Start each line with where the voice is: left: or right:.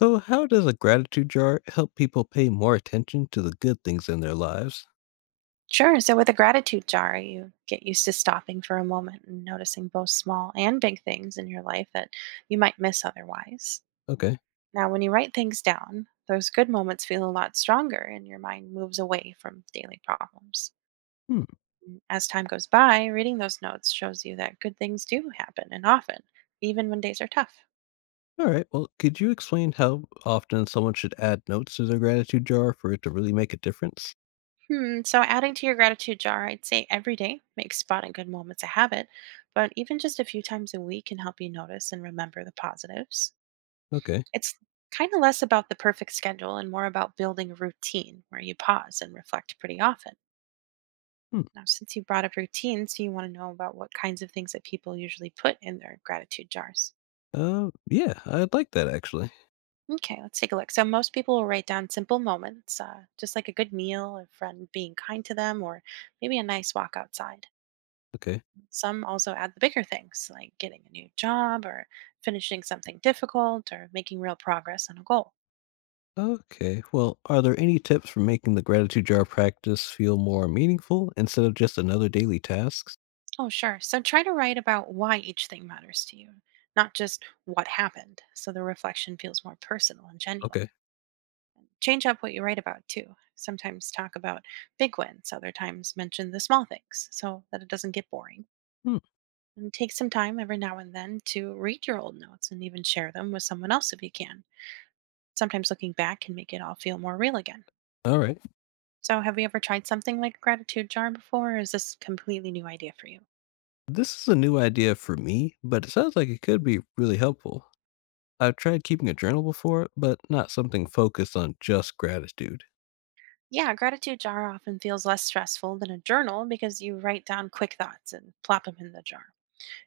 left: So, how does a gratitude jar help people pay more attention to the good things in their lives?
right: Sure. So, with a gratitude jar, you get used to stopping for a moment and noticing both small and big things in your life that you might miss otherwise.
left: Okay.
right: Now, when you write things down, those good moments feel a lot stronger and your mind moves away from daily problems.
left: Hmm.
right: As time goes by, reading those notes shows you that good things do happen and often, even when days are tough.
left: All right. Well, could you explain how often someone should add notes to their gratitude jar for it to really make a difference?
right: So, adding to your gratitude jar, I'd say every day makes spotting good moments a habit, but even just a few times a week can help you notice and remember the positives.
left: Okay.
right: It's kind of less about the perfect schedule and more about building a routine where you pause and reflect pretty often.
left: Hmm.
right: Now, since you brought up routines, you want to know about what kinds of things that people usually put in their gratitude jars.
left: Yeah, I'd like that actually.
right: Okay, let's take a look. So, most people will write down simple moments, just like a good meal, a friend being kind to them, or maybe a nice walk outside.
left: Okay.
right: Some also add the bigger things, like getting a new job, or finishing something difficult, or making real progress on a goal.
left: Okay. Well, are there any tips for making the gratitude jar practice feel more meaningful instead of just another daily task?
right: Oh, sure. So try to write about why each thing matters to you, not just what happened, so the reflection feels more personal and genuine.
left: Okay.
right: Change up what you write about, too. Sometimes talk about big wins, other times mention the small things, so that it doesn't get boring.
left: Hmm.
right: And take some time every now and then to read your old notes and even share them with someone else if you can. Sometimes looking back can make it all feel more real again.
left: All right.
right: So, have you ever tried something like a gratitude jar before, or is this a completely new idea for you?
left: This is a new idea for me, but it sounds like it could be really helpful. I've tried keeping a journal before, but not something focused on just gratitude.
right: Yeah, a gratitude jar often feels less stressful than a journal because you write down quick thoughts and plop them in the jar.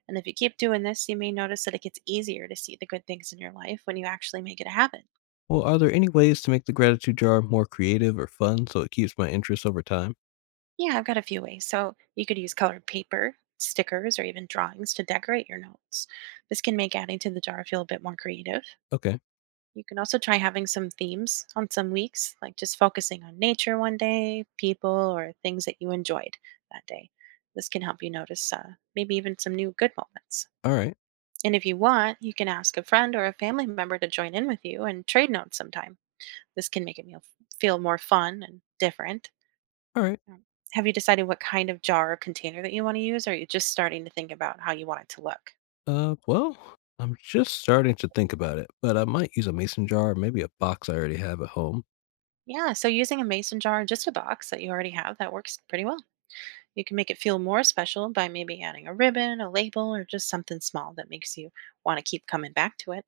right: And if you keep doing this, you may notice that it gets easier to see the good things in your life when you actually make it a habit.
left: Well, are there any ways to make the gratitude jar more creative or fun so it keeps my interest over time?
right: Yeah, I've got a few ways. So you could use colored paper, stickers, or even drawings to decorate your notes. This can make adding to the jar feel a bit more creative.
left: Okay.
right: You can also try having some themes on some weeks, like just focusing on nature one day, people, or things that you enjoyed that day. This can help you notice maybe even some new good moments.
left: All right.
right: And if you want, you can ask a friend or a family member to join in with you and trade notes sometime. This can make it feel more fun and different.
left: All right.
right: Um, Have you decided what kind of jar or container that you want to use, or are you just starting to think about how you want it to look?
left: Well, I'm just starting to think about it, but I might use a mason jar or maybe a box I already have at home.
right: Yeah, so using a mason jar or just a box that you already have, that works pretty well. You can make it feel more special by maybe adding a ribbon, a label, or just something small that makes you want to keep coming back to it.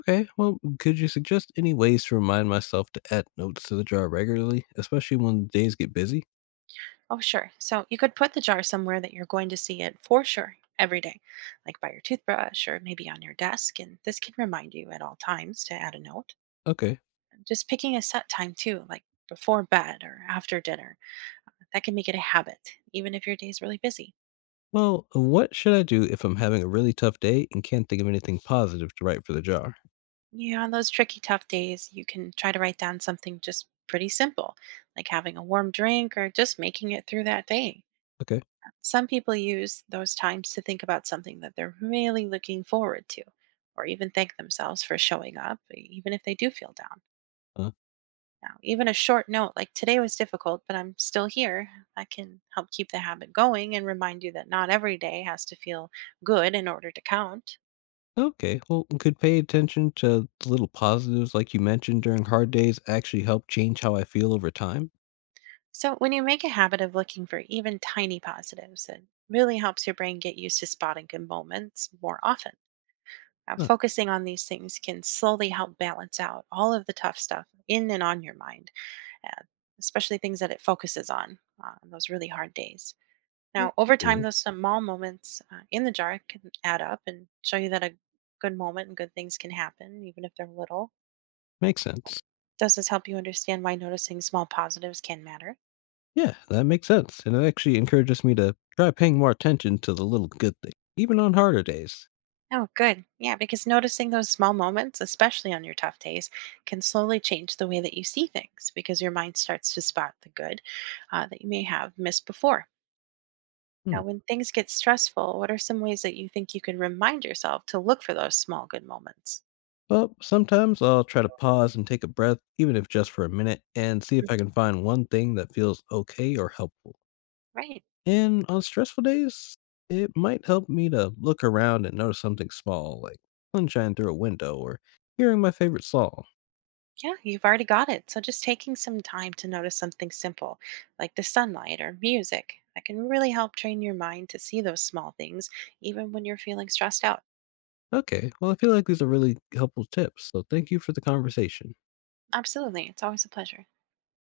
left: Okay. Well, could you suggest any ways to remind myself to add notes to the jar regularly, especially when days get busy?
right: Oh, sure. So you could put the jar somewhere that you're going to see it for sure every day, like by your toothbrush or maybe on your desk. And this can remind you at all times to add a note.
left: Okay.
right: Just picking a set time too, like before bed or after dinner, that can make it a habit, even if your day's really busy.
left: Well, what should I do if I'm having a really tough day and can't think of anything positive to write for the jar?
right: Yeah, on those tricky, tough days, you can try to write down something just pretty simple, like having a warm drink or just making it through that day.
left: Okay.
right: Some people use those times to think about something that they're really looking forward to, or even thank themselves for showing up, even if they do feel down.
left: Uh,
right: Now, even a short note like today was difficult, but I'm still here, that can help keep the habit going and remind you that not every day has to feel good in order to count.
left: okay. Well, could pay attention to the little positives like you mentioned during hard days actually help change how I feel over time?
right: So, when you make a habit of looking for even tiny positives, it really helps your brain get used to spotting good moments more often. Now,
left: Huh.
right: focusing on these things can slowly help balance out all of the tough stuff in and on your mind, uh, especially things that it focuses on those really hard days. Now, over time,
left: Okay.
right: those small moments in the jar can add up and show you that a good moment and good things can happen, even if they're little.
left: Makes sense.
right: Does this help you understand why noticing small positives can matter?
left: Yeah, that makes sense. And it actually encourages me to try paying more attention to the little good things, even on harder days.
right: Oh, good. Yeah, because noticing those small moments, especially on your tough days, can slowly change the way that you see things because your mind starts to spot the good that you may have missed before.
left: Hmm.
right: Now, when things get stressful, what are some ways that you think you can remind yourself to look for those small good moments?
left: Well, sometimes I'll try to pause and take a breath, even if just for a minute, and see if I
right: Mhm.
left: can find one thing that feels okay or helpful.
right: Right.
left: And on stressful days, it might help me to look around and notice something small, like sunshine through a window or hearing my favorite song.
right: Yeah, you've already got it. So just taking some time to notice something simple like the sunlight or music that can really help train your mind to see those small things even when you're feeling stressed out.
left: Okay, well, I feel like these are really helpful tips, so thank you for the conversation.
right: Absolutely. It's always a pleasure.